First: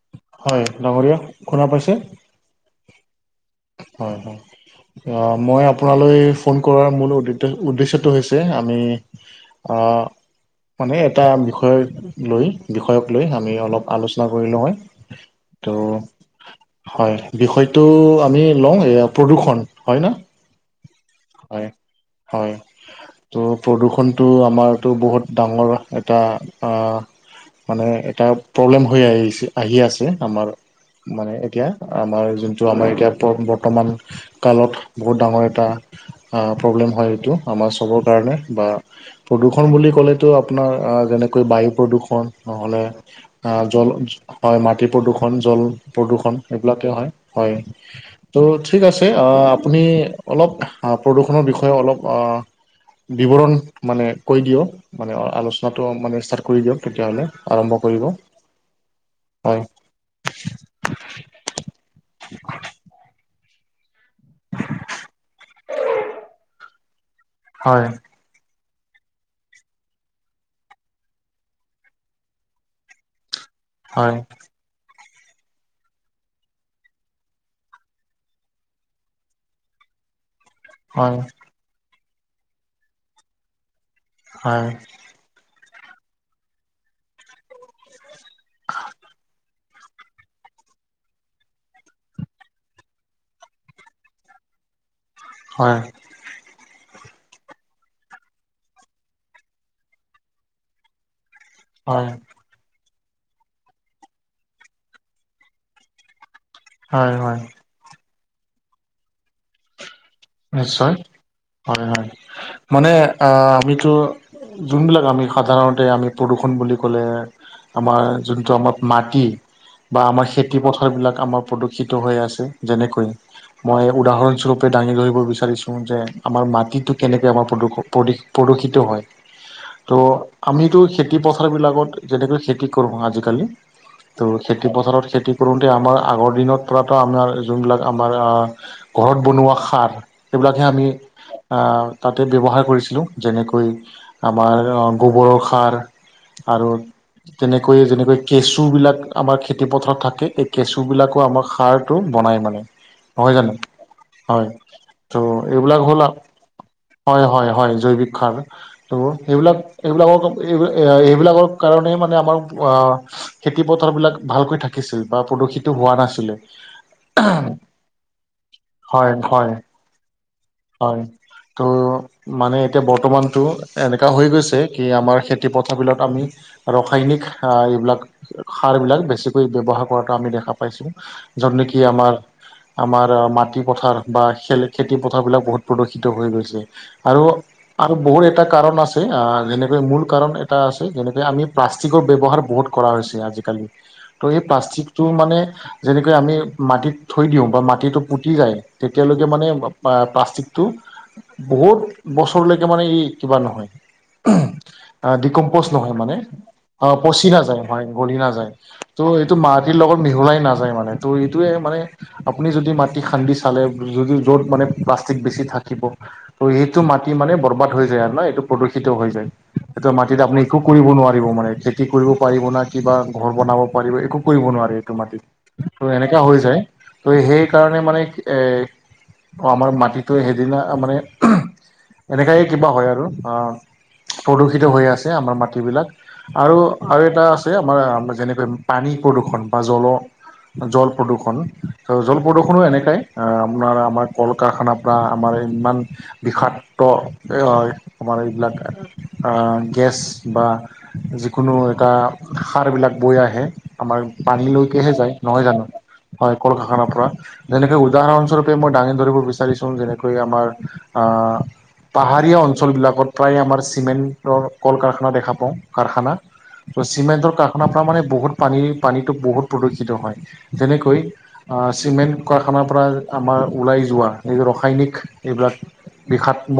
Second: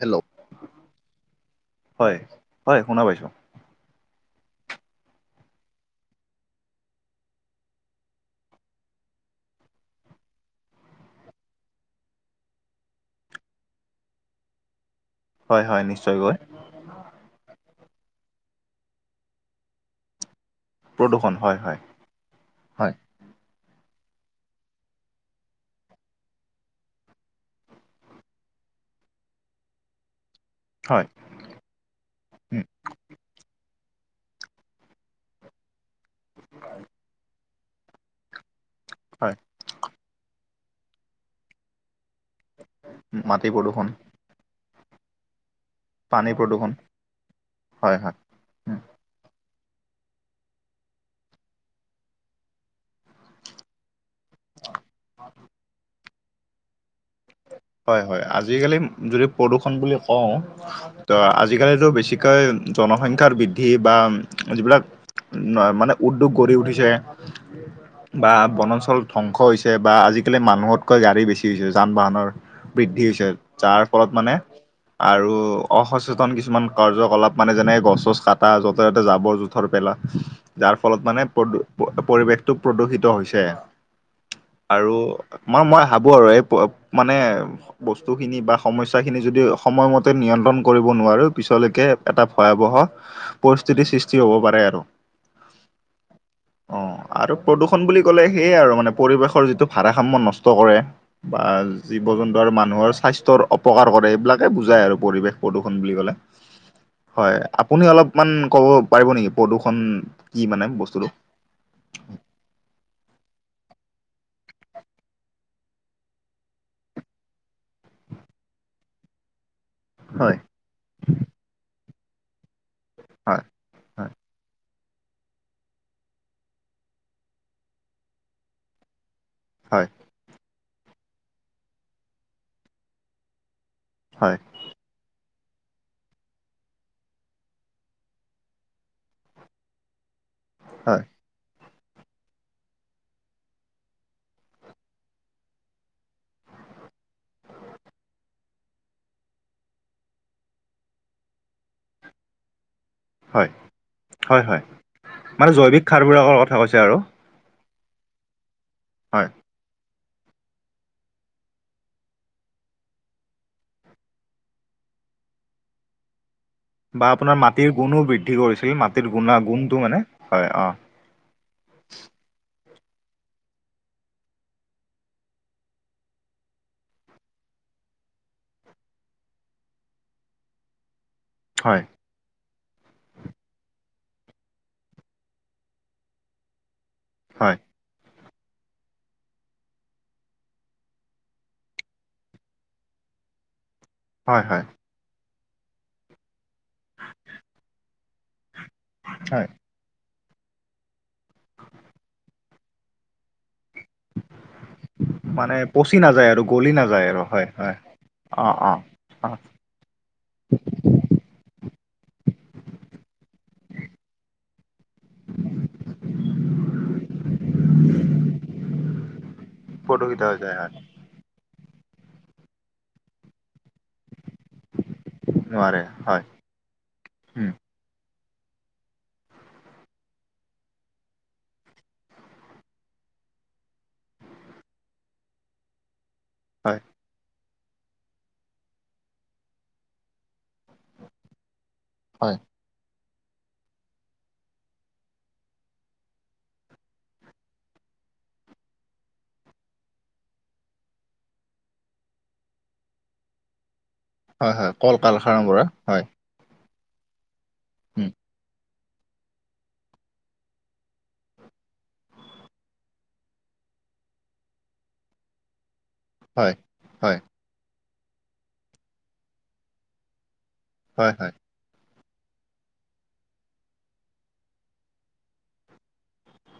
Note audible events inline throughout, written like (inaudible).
Hello হয় ডাঙৰীয়া শুনা পাইছে হয় হয় শুনা পাইছোঁ হয় হ মই আপোনালৈ ফোন কৰাৰ মূল উদ্দেশ্যটো হৈছে আমি অঁ মানে এটা বিষয় লৈ বিষয়ক লৈ আমি অলপ আলোচনা কৰি লওঁ হয় হয় হয় ত' নিশ্চয় গৈ হয় বিষয়টো আমি লওঁ এয়া প্ৰদূ্ষণ হয় ন হয় হয় ত' প্ৰদূৰষণটো আমাৰতো বহুত ডাঙৰ এটা মানে এটা প্ৰব্লেম হৈ আহিছে আহি আছে আমাৰ হয়, মানে এতিয়া আমাৰ উম যোনটো আমাৰ এতিয়া বৰ্তমান কালত বহুত ডাঙৰ এটা প্ৰব্লেম হয় সটো আমাৰ চবৰ কাৰণে বা হয় প্ৰদূৰষণ বুলি ক'লেতো আপোনাৰ যেনেকৈ বায়ু প্ৰদূৰষণ নহ'লে মাটি অ প্ৰদূষণ জল হয় মাটি প্ৰদূৰ্ষণ জল পানী প্ৰদূৰষণ প্ৰদূষণ এইেইবিলাকেই হয় হয় ত' উম ঠিক আছে আপুনি অলপ প্ৰদূষণৰ বিষয়ে অলপ বিৱৰণ মানে কৈ দিয়ক মানে আলোচনাটো মানে ষ্টাৰ্ট কৰি দিয়ক তেতিয়াহ'লে আৰম্ভ হয় কৰিব হয় আজিকালি যদি হয় প্ৰদূষণ বুলি ক অওঁ তো আজিকালিতো বেছিকৈ জনসংখ্যাৰ বৃদ্ধি বা যিবিলাক মানে উদ্যোগ গঢ়ি উঠিছে হয় বা বনাঞ্চল ধ্বংস হৈছে বা আজিকালি মানুহতকৈ গাড়ী বেছি হৈছে যান বাহনৰ বৃদ্ধি হৈছে যাৰ ফলত হয় মানে আৰু অসচেতন কিছুমান কাৰ্যকলাপ মানে যেনেক গছছ কাটা য'তে ত'তে জাবৰ জ থৰ পেলা যাৰ ফলত হয় মানে প্ৰদ পৰিৱেশটো প্ৰদূষিত হৈছে হয় আৰু মাৰ মই ভাবো আৰু এই মানে বস্তুখিনি বা সমস্যাখিনি যদি সময়মতে নিয়ন্ত্ৰণ কৰিব নোৱাৰোঁ পিছলৈকে এটা ভয়াৱহ, পৰিস্থিতিৰ সৃষ্টি হ'ব পাৰে আৰু। হয়। অ' আৰু প্ৰদূষণ বুলি ক'লে সেয়াই আৰু মানে পৰিৱেশৰ যিটো ভাৰাসাম্য় নষ্ট কৰে। (unintelligible) জীৱ হয় জন্তু আৰু মানুহৰ স্বাস্থ্যৰ অপকাৰ কৰে এইবিলাকে বুজাই আৰু পৰিৱেশ প্ৰদূষণ বুলি ক'লে। হয় আপুনি অলপমান ক'ব পাৰিব নেকি প্ৰদূৰষণ নিশ্চয় হয় হয়, মানে আহ আমিতো যোনবিলাক আমি সাধাৰণতে আমি প্ৰদূষণ বুলি ক'লে। আমাৰ যোনটো আমাৰ মাটি বা আমাৰ হয় খেতি পথাৰবিলাক আমাৰ প্ৰদূষিত হৈ আছে যেনেকৈ, হয় মই হয় উদাহৰণ স্বৰূপ দাঙি ধৰিব বিচাৰিছোঁ যে আমাৰ মাটিটো কেনেকৈ আমাৰ প্ৰদূষ প্ৰদূষিত হয়। হয় ত' আমিতো খেতি পথাৰ বিলাকত যেনেকৈ খেতি কৰো আজিকালি। ত' হয় সেইটো খেতিপথাৰত খেতি কৰোঁতে আমাৰ আগৰ দিনত পৰাতো আমাৰ যোনবিলাক আমাৰ ঘৰত বনোৱা সাৰ, সেইবিলাকে আমি হয় আহ তাতে ব্যৱহাৰ কৰিছিলোঁ যেনেকৈ আমাৰ গোবৰৰ সাৰ। আৰু‌ তেনেকৈয়ে যেনেকৈ কেঁচুবিলাক আমাৰ খেতিপথাৰত থাকে এই কেঁচুবিলাকো আমাৰ সাৰ বনাই মানে, হয় জান, হয়। ত' মানে এইবিলাক জৈৱিক হ'ল, সাৰবোৰৰ কথা কৈছে আৰু হয় হয় হয় জৈৱিক সাৰ। ত' হয়। সেইবিলাক এইবিলাকৰ এইাক এইবিলাকৰ কাৰণে মানে আমাৰ খেতি পথাৰ বিলাক ভালকৈ থাকিছিল বা প্ৰদূষিতো হোৱা নাছিলে। বা আপোনাৰ মাটিৰ গুণো বৃদ্ধি কৰিছিল মাটিৰ হয় গুণ হয় গুণটো মানে হয় অ'। হয় ত' মানে এতিয়া বৰ্তমানতটো এনেকুৱা হৈ গৈছে কি আমাৰ খেতিপথাৰবিলাক আমি ৰাসায়নিক এইবিলাক সাৰবিলাক বেছিকৈ ব্যৱহাৰ কৰাটো আমি দেখা পাইছোঁ। য'ত নেকি হয়। আমাৰ, আমাৰ মাটি পথাৰ বা খেলে খেতি পথাৰবিলাক বহুত প্ৰদূষিত হৈ গৈছে, আৰু হয়, আৰু বহুত এটা কাৰণ আছে যেনেকৈ মূল কাৰণ এটা আছে যেনেকৈ আমি প্লাষ্টিকৰ ব্যৱহাৰ বহুত কৰা হৈছে আজিকালি। ত' এই হয়, হয়, প্লাষ্টিকটো মানে যেনেকৈ আমি মাটিত থৈ দিওঁ বা মাটিতটো পুতি যায়। তেতিয়ালৈকে মানে হয়, প্লাষ্টিকটো, বহুত বছৰলৈকে মানে এই কিবা নহয়। উম। মানে ডিকম্পজ নহয় পচি মানে, নাযায় আৰু গলি অ' নাযায় আৰু পচি নাযায়, হয়, গলি নাযায় অ', অ', ত' এইটো অ', মাৰ মাটিৰ লগত মিহলাই নাযায় মানে ত' এইটোৱে মানে আপুনি যদি মাটি খান্দি চালে, যদি, য'ত মানে প্লাষ্টিক বেছি থাকিব ত, সেইটো মাটি মানে বৰবাদ হৈ যায় আৰু ন এইটো প্ৰদূষিত হৈ য স মাটিত প্ৰদূষিত হৈ আপুনি যায় একো হয়। কৰিব নোৱাৰিব মানে খেতি কৰিব পাৰিব ন কিবা ঘৰ বনাব ৰ একো কৰিব নোৱাৰে এইটো মাটিত, নোৱাৰে ত এনেকাা হয়, হৈ যায় ত উম, সেইকাৰণে মানে এ আমাৰ মাটিটোৱে সেইদিনা মানে এনেকাইে কিবা হয়, আৰু প্ৰদূষিত হৈ আছে আমাৰ মাটিবিলাক। আৰু হয়, আৰু, এটা আমাৰ যেনেকৈ পানী প্ৰদূৰষণ বা জল, জল প্ৰদূৰষণ। ত জল হয়, প্ৰদূষণো এনেকাই, আপোনাৰ আমাৰ কল কাৰখানাৰ পৰা আমাৰ ইমান বিষাক্ত হয় আমাৰ এইবিলাক গেছ বা যিকোনো এটা সাৰবিলাক বৈ আহে, আমাৰ পানী হয়, হয়, লৈকেহে কল যায় নহয় কাৰখানাবোৰে জানো হয়, কল কাৰখানাৰ পৰা যেনেকে উম, উদাহৰণস্বৰূপে মই দাঙ ধৰিব বিচাৰিছোঁ যেনেকৈ আমাৰ পাহাৰীয়া অঞ্চলবিলাকত প্ৰায় আমাৰ চিমেণ্টৰ কল কাৰখানা দেখা পাওঁ কাৰখানা হয়। হয়, ত হয়, চিমেণ্টৰ কাৰখানাৰ পৰা মানে বহুত পানী পানীতটো বহুত প্ৰদূষিত হয় যেনেকৈ হয়, চিমেণ্ট কাৰখানাৰ পৰা আমাৰ ওলাই যোৱা এই ৰাসায়নিক এইবিলাক বিষাত্ম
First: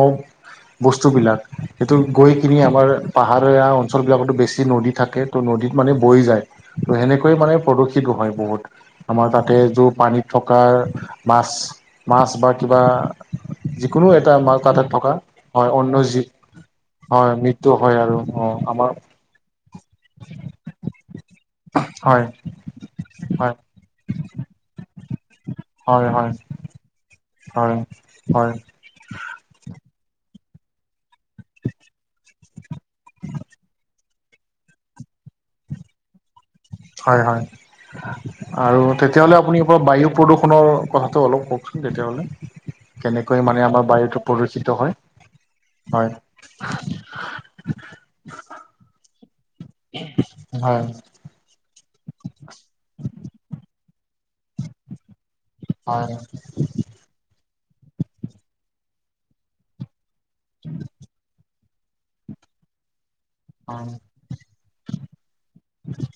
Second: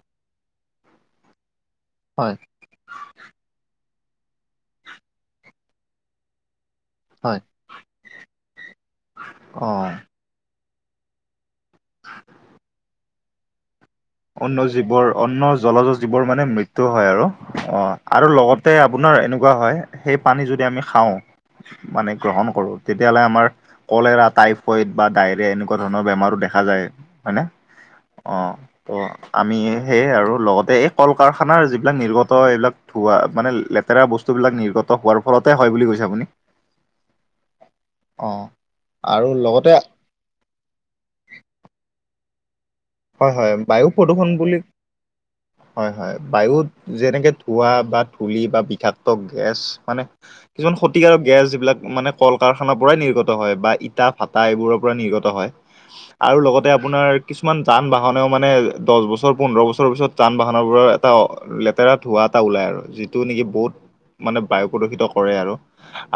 বস্তুবিলাক সেইটোু গৈ হয়, কিনি আমাৰ পাহাৰীয়া অঞ্চলবিলাকতো বেছি নদী থাকে ত' নদীত মানে বৈ যায়। ত' সেনেকৈয়ে হয়, মানে প্ৰদূষিতো হয় বহুত আমাৰ তাতে য অ'। পানী থকাৰ মাছ কিবা যিকোনো এটা মাৰ অন্ন কাটাত জীৱোৰ থকা অন্ন হয় জলজ অন্য যি জিবোৰ মানে মৃত্যু হয় আৰু অ' আৰু লগত তাতে আপোনাৰ এনেকুৱা হয় সেই পানী যদি আমি খাওঁ মানে হয় গ্ৰহণ কৰো তেতিয়াাহ'লে আমাৰ হয় কলেৰা টাইফইড বা ডায়েৰিয়া এনেকুৱা ধৰণৰ হয় হয় বেমাৰো দেখ দেখা যায় মানে হয় অঁ। হয় ত' আমি সেয়ে আৰু লগতে এই কল কাৰখানাৰ যিবিলাক নিৰ্গত এইবিলাক ধোৱা মানে লেতেৰা বস্তুবিলাক নিৰ্গত হোৱাৰ ফলতে হয় বুলি কৈছে আপুনি। হয়, হয়, অ আৰু তেতিয়াাহলে আপুনি বায়ু প্ৰদূষণৰ কথাটো অলপ কওকচোন তেতিয়াহ'লে। হয়, কেনেকৈ হয় মানে আমাৰ বায়ু বায়ুটো প্ৰদূৰষণ বুলি প্ৰদূষিত হয় হয় হয় বায়ুত যেনেকে ধোৱা বা ধূলি বা বিষাক্ত গেছ মানে কিছুমান হয় ক্ষতিকাৰক গেছ যিবিলাক মানে কল কাৰখানাৰ পৰাই নিৰ্গত হয় বা ইটা ভটা এইবোৰৰ পৰাই নিৰ্গত হয়। হয় আৰু লগতে আপোনাৰ কিছুমান যান বাহনেও মানে দহ বছৰ পোন্ধৰ বছৰ পিছত যান বাহনৰবোৰৰ এটা লেতেৰা ধঁৱা এটা ওলাই আৰু যিটো নেকি বহুত হয় মানে বায়ু প্ৰদূষিত কৰে আৰু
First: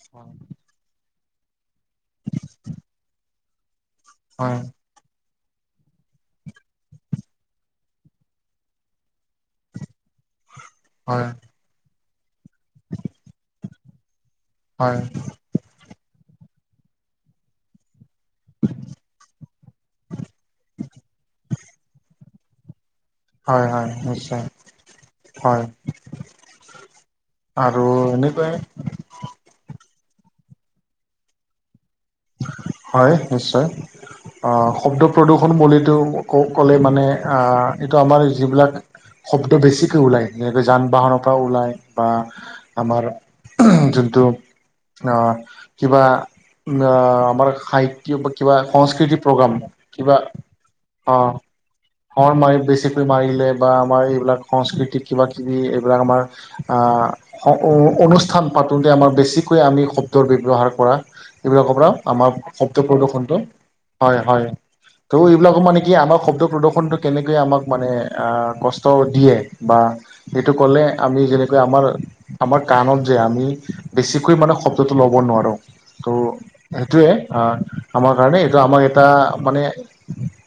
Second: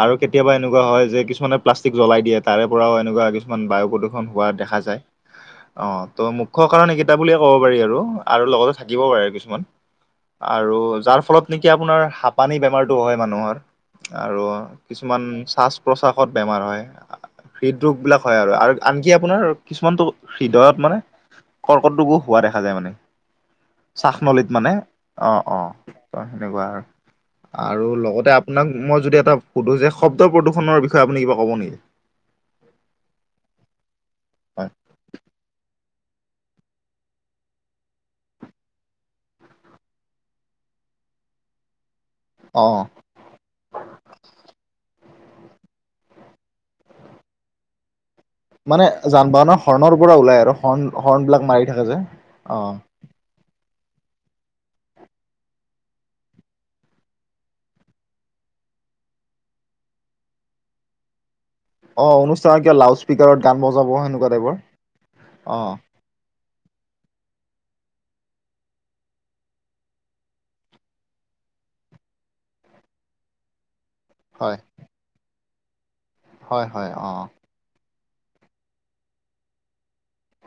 আৰু কেতিয়াবা এনেকুৱা হয় যে কিছুমানে প্লাষ্টিক জ্বলাই দিয়ে তাৰে পৰাও এনেকুৱা কিছুমান বায়ু প্ৰদূষণ হোৱা দেখা যায়ঁ। ত' মুখ্য কাৰণ এইকেইটা বুলিয়ে ক'ব পাৰি আৰু আৰু লগতে থাকিব পাৰে আৰু কিছুমান আৰু হয় যাৰ হয় ফলত নেকি আপোনাৰ হাপানি বেমাৰ হয় মানুহৰ আৰু হয় কিছুমান প্ৰাসত বেমাৰ হয় হৃদৰোগবিলাক হয়, আৰু আনকি আপোনাৰ কিছুমানতটো হৃদয়ত মানে কৰ্কট ৰোগো হোৱা দেখা যায় মানে। হয় হয় নিশ্চয় চখনলীত মানে অ' হয় অ' ত' সেনেকুৱা আৰু আৰু লগতে আপোনাক মই যদি এটা সুধো যে শব্দ প্ৰদূৰণৰ বিষয়ে আপুনি কিবা ক'ব নেকি? হয় নিশ্চয়। হয় অ' শব্দ প্ৰদূ্ষন বুলিটো ক'লে মানে আহ এইটো আমাৰ যিবিলাক শব্দ বেছিকৈ ওলায় যেনেকৈ যান বাহনৰ পৰা ওলায় বা অ আমাৰ যোনটো আহ কিবা আমাৰ হাইট কিবা মানে সংস্কৃতি যান প্ৰগ্ৰাম বাহনৰ হৰ্ণৰ পৰা কিবা ওলাই আৰু হৰ্ণ হৰ্ণবলাক মাৰি থাকে যে। হৰ অ মাৰি বেছিকৈ মাৰিলে বা আমাৰ এইবিলাক সংস্কৃতিক কিবা কিবি এইবিলাক আমাৰ অনুষ্ঠান পাতোঁতে আমাৰ বেছিকৈ আমি শব্দৰ ব্যৱহাৰ কৰা এইবিলাকৰ পৰা অ আমাৰ অনুষ্ঠানত কিয় শব্দ লাউড প্ৰদৰ্শনটো স্পীকাৰত গান বজাব হয় সেনেকুৱা হয়। টাইপৰ ত' অ এইবিলাকো মানে কি আমাৰ শব্ প্ৰদ ফটো কেনেকৈে আমাক মানে কষ্ট দিয়ে বা সেইটো কলে আমি যেনেকৈ আমাৰ আমাৰ কাণত যে আমি বেছিকৈ মানে হয় শব্দটো ল'ব নোৱাৰোঁ ত' হয় হয় সেইটোৱে অ আমাৰ কাৰণে এইটো আমাক এটা মানে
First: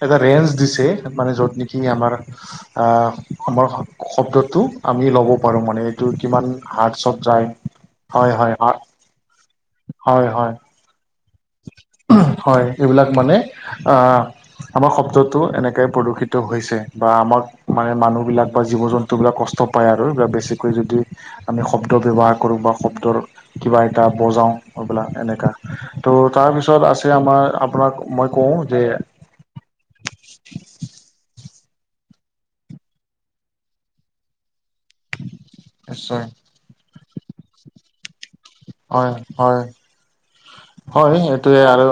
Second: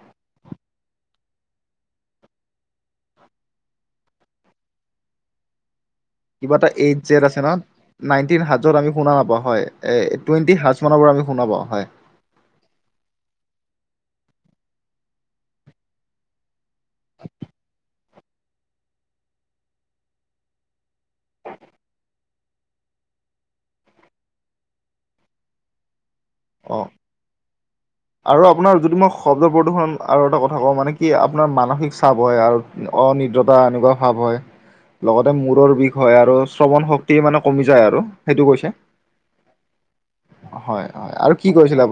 এটা ৰেঞ্জ দিছে। মানে য'ত নেকি আমাৰ আমাৰ শব্দটো আমি ল'ব পাৰোঁ মানে কিমান কিবা এটা এই হাৰ্টছত জেড আছে যায় ন' নাইনট হয় হয় হাজ আমি শুনা নাপাওঁ এই হয় হয় টুৱেণ্টি হাজমানৰ পৰা আমি শুনা পাওঁ হয়। হয়, এইবিলাক মানে আমাৰ শব্দটো এনেকৈ প্ৰদূষিত হৈছে। বা আমাক মানে মানুহবিলাক বা জীৱ জন্তুবিলাক কষ্ট পায় আৰু এইবিলাক বেছিকৈ যদি আমি শব্দ ব্যৱহাৰ কৰোঁ বা শব্দৰ কিবা এটা বজাওঁ সবেলাক এনেকুৱা। ত' তাৰপিছত অ আছে আমাৰ আপোনাক মই আৰু কওঁ আপোনাৰ যে যদি মই শব্দ প্ৰদূষণ আৰু এটা কথা কওঁ মানে কি আপোনাৰ মানসিক চাপ হয় আৰু অনিদ্ৰতা এনেকুৱা ভাৱ হয়। (unintelligible) লগতে মূৰৰ বিষ হয় নিশ্চয় আৰু শ্ৰৱণ শক্তি মানে কমি যায় আৰু। সেইটো কৈছে হয়, হয়, হয়, এইটোৱে আৰু।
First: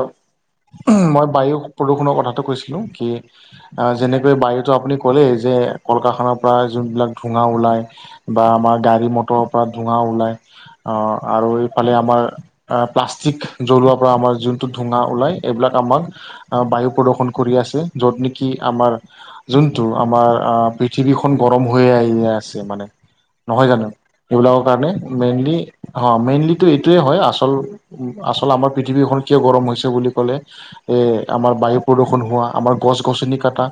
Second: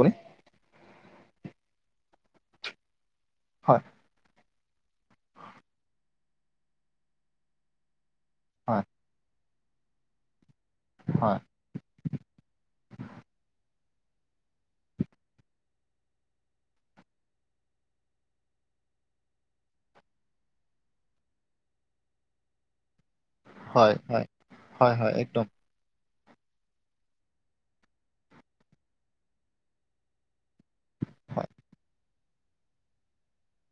মই বায়ু প্ৰদূষণৰ কথাটো কৈছিলো কি হয় যেনেকৈ বায়ুতটো আপুনি ক'লেই যে কলকাৰখানাৰ পৰা যোনবিলাক ধোঙা ওলায় বা আমাৰ হয় গাড়ী মটৰ পৰা ধোৱা ওলাই আহ হয় আৰু এই ফালে আমাৰ প্লাষ্টিক জ্বলোৱাৰ পৰা আমাৰ যোনটো ধোঙা ওলাই এইবিলাক আমাক আহ বায়ু প্ৰদৰ্শন কৰি আছে য'ত নেকি আমাৰ যোনটো আমাৰ আহ পৃথিৱীখন গৰম হৈয়ে আহে আছে মানে। নহয় জানো হয় হয় এইবিলাকৰ কৰণে হয় হয় একদম মেনল্লী অ মেনল্লী কিন্তু এইটোৱে হয় আচল আচল আমাৰ পৃথিৱীখন কিয় গৰম হৈছে বুলি ক'লে এ হয় আমাৰ বায়ু প্ৰদূষন হোৱা আমাৰ গছ গছনি কটা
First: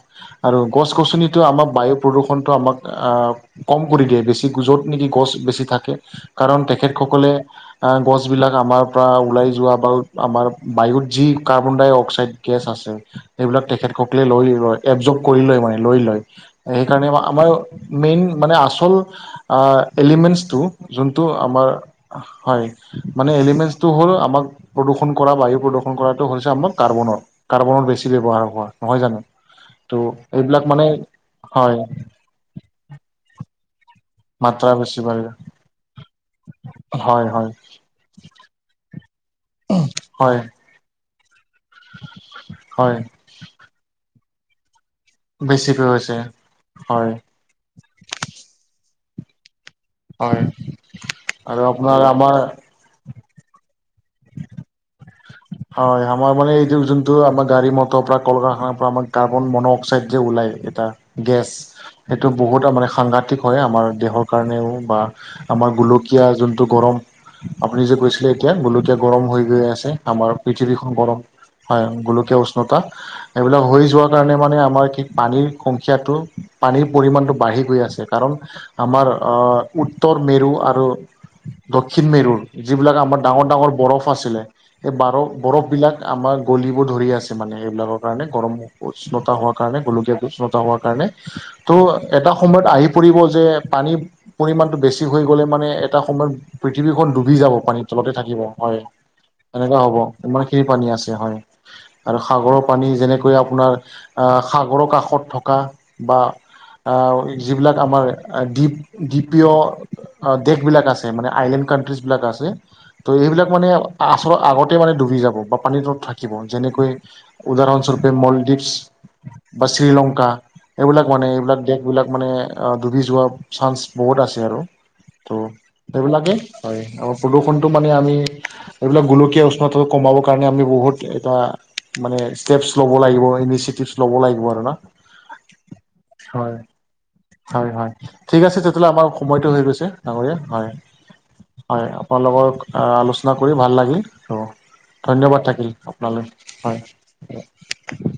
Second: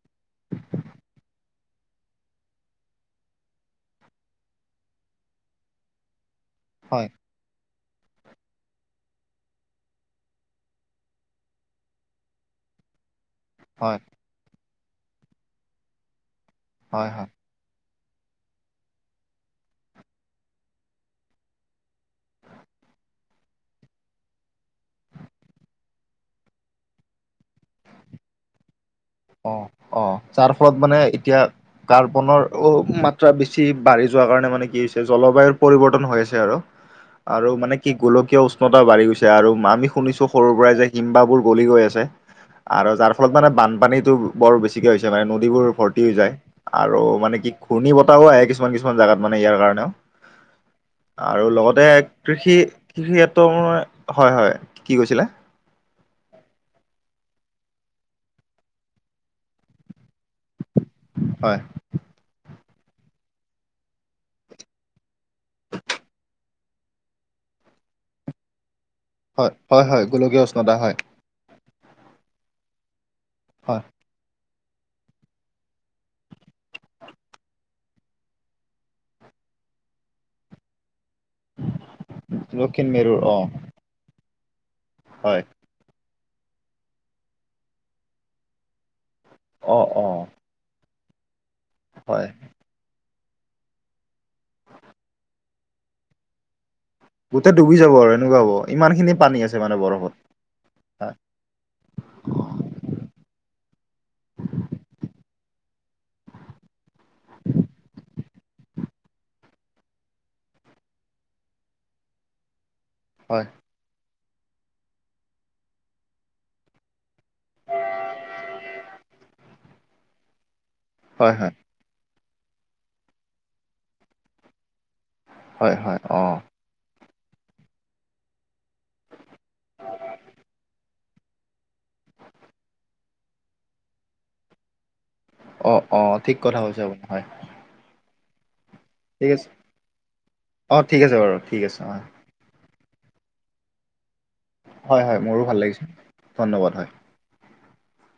আৰু গছ গছনিতটো আমাক বায়ু প্ৰদূষণটো আমাক কম কৰি দিয়ে বেছি য'ত নেকি গছ বেছি থাকে কাৰণ হয় তেখেতসকলে গছবিলাক আমাৰ পৰা ওলাই যোৱা বা আমাৰ বায়ুত যি কাৰ্বন ডাই অক্সাইড গেছ আছে। সেইবিলাক হয় তেখেতসকলে লৈ লয় এবজভ কৰি লয় মানে লৈ লয় হয় সেইকাৰণে হয় আমাৰ মেইন মানে আচল এলিমেন্টটো যোনটো আমাৰ হয়। মানে এলিমেন্টচটো হ'ল আমাক প্ৰদূষণ কৰা বায়ু প্ৰদূষণ কৰাটো হৈছে আমাৰ কাৰ্বনৰ। কাৰ্বনত বেছি ব্যৱহাৰ হোৱা নহয় জানো। অ', অ', ত' যাৰ এইবিলাক ফলত মানে এতিয়া হয় কাৰ্বনৰ বেছি বাঢ়ি যোৱা কাৰণে মানে মাত্ৰা কি বেছি হৈছে বাঢ়ি জলবায়ুৰ পৰিৱৰ্তন হৈ আছে আৰু, হয় আৰু হয় মানে স গোলকীয় উষ্ণতা বাঢ়ি গৈছে আৰু আমি শুনিছো হয় সৰুৰ পৰাই যে হিম্বাবোৰ গলি গৈ আছে আৰু হয় যাৰ ফলত মানে বানপানীতটো বৰ বেছি কিকে হৈছে মানে নদীবোৰ বেছিকৈ ভৰ্তি হৈ হৈছে যায় আৰু হয় মানে কি ঘূৰ্ণীতাহও আহ কিছুমান কিছুমান জাগাত মানে ইয়াৰ কাৰণেও। হয় আৰু লগতে আপোনাৰ আমাৰ কৃষি কৃষিাত্ৰ মাৰ হয়, হয় কি কৈছিলে? হয় আমাৰ মানে এইটো যোনটো আমাৰ গাড়ী মটৰ পৰা কল কাৰখানাৰ পৰা আমাৰ কাৰ্বন মন অক্সাইড যে ওলাই এ গেছ হয় সেইটো বহুতো মানে সাংঘাতিক হয় আমাৰ দেহৰ কাৰণেও বা আমাৰ গোলকীয়া যোনটো গৰম আপুনি যে কৈছিলে এতিয়া গোলকীয়া গৰম হৈ হয় গৈ হয় আছে হয় আমাৰ গোলকীয় উষ্ণতা পৃথিৱীখন হয় গৰম হয় গোলকীয়া উষ্ণতা এইবিলাক হয় হৈ যোৱা কাৰণে মানে আমাৰ কি পানীৰ সংখ্যাটো পানীৰ পৰিমাণটো বাঢ়ি গৈ আছে কাৰণ আমাৰ উত্তৰ মেৰু আৰু দক্ষিণ মেৰুৰ দক্ষিণ যিবিলাক আমাৰ মেৰুৰ অ ডাঙৰ ডাঙৰ বৰফ আছিলে সেই হয় বৰফ প বিলাক আমাৰ গলিবোৰ ধৰি আছে মানে এইবিলাকৰ কাৰণে গৰম উষ্ণতা হোৱা অ কাৰণে অ গলকীয়াৰ উষ্ণত তমৰ কাৰণে ত' হয় এটা সময়ত আহি পৰিব যে পানীৰ পৰিমাণটো বেছি হৈ গ'লে মানে এটা সময়ত পৃথিৱীখন ডুবি যাব গোটেই পানীৰ আৰু তলতে থাকিব এনেকুৱা হ'ব হয় ইমান খিনি পানী আছে মানে সেনেকুৱা হ'ব। বৰফত ইমানখিনি পানী আছে হয় আৰু সাগৰৰ পানী যেনেকৈ আপোনাৰ আহ সাগৰৰ কাষত থকা বা আহ যিবিলাক আমাৰ দীপ-দ্বীপীয় দেশবিলাক আছে মানে আইলেণ্ড কাণ্ট্ৰিজবিলাক আছে। ত' হয় এইবিলাক মানে আচলৰ আগতে মানে ডুবি যাব বা পানীটোত থাকিব যেনেকৈ উদাহৰণস্বৰূপে মলদ্বীপছ। বা শ্ৰীলংকা এইবিলাক মানে হয় হয় এইবিলাক দেশবিলাক মানে ডুবি যোৱা চান্স বহুত আছে আৰু। ত' হয় হয় হয় অ সেইবিলাকে হয় আ প্ৰদূষণতটো মানে আমি এইবিলাক গোলকীয়া কমাব কাৰণে আমি বহুত এটা মানে ষ্টেপছ ল'ব লাগিব ইনিচিয়েটিভছ ল'ব লাগিব আৰু না অ', অ', ঠিক হয় কথা কৈছে আপুনি হয়। হয় হয়। ঠিক আছে তেতিয়াহ'লে আমাৰ ঠিক আছে সময়টো হৈ গৈছে ডাঙৰীয়া হয় অ ঠিক আছে বাৰু ঠিক আছে হয়, আপোনালোকৰ আ আলোচনা কৰি ভাল লাগিল ত' হয় হয় মোৰো ধন্যবাদ ভাল থাকিল লাগিছে আপোনালৈ ধন্যবাদ হয় হয়। (unintelligible)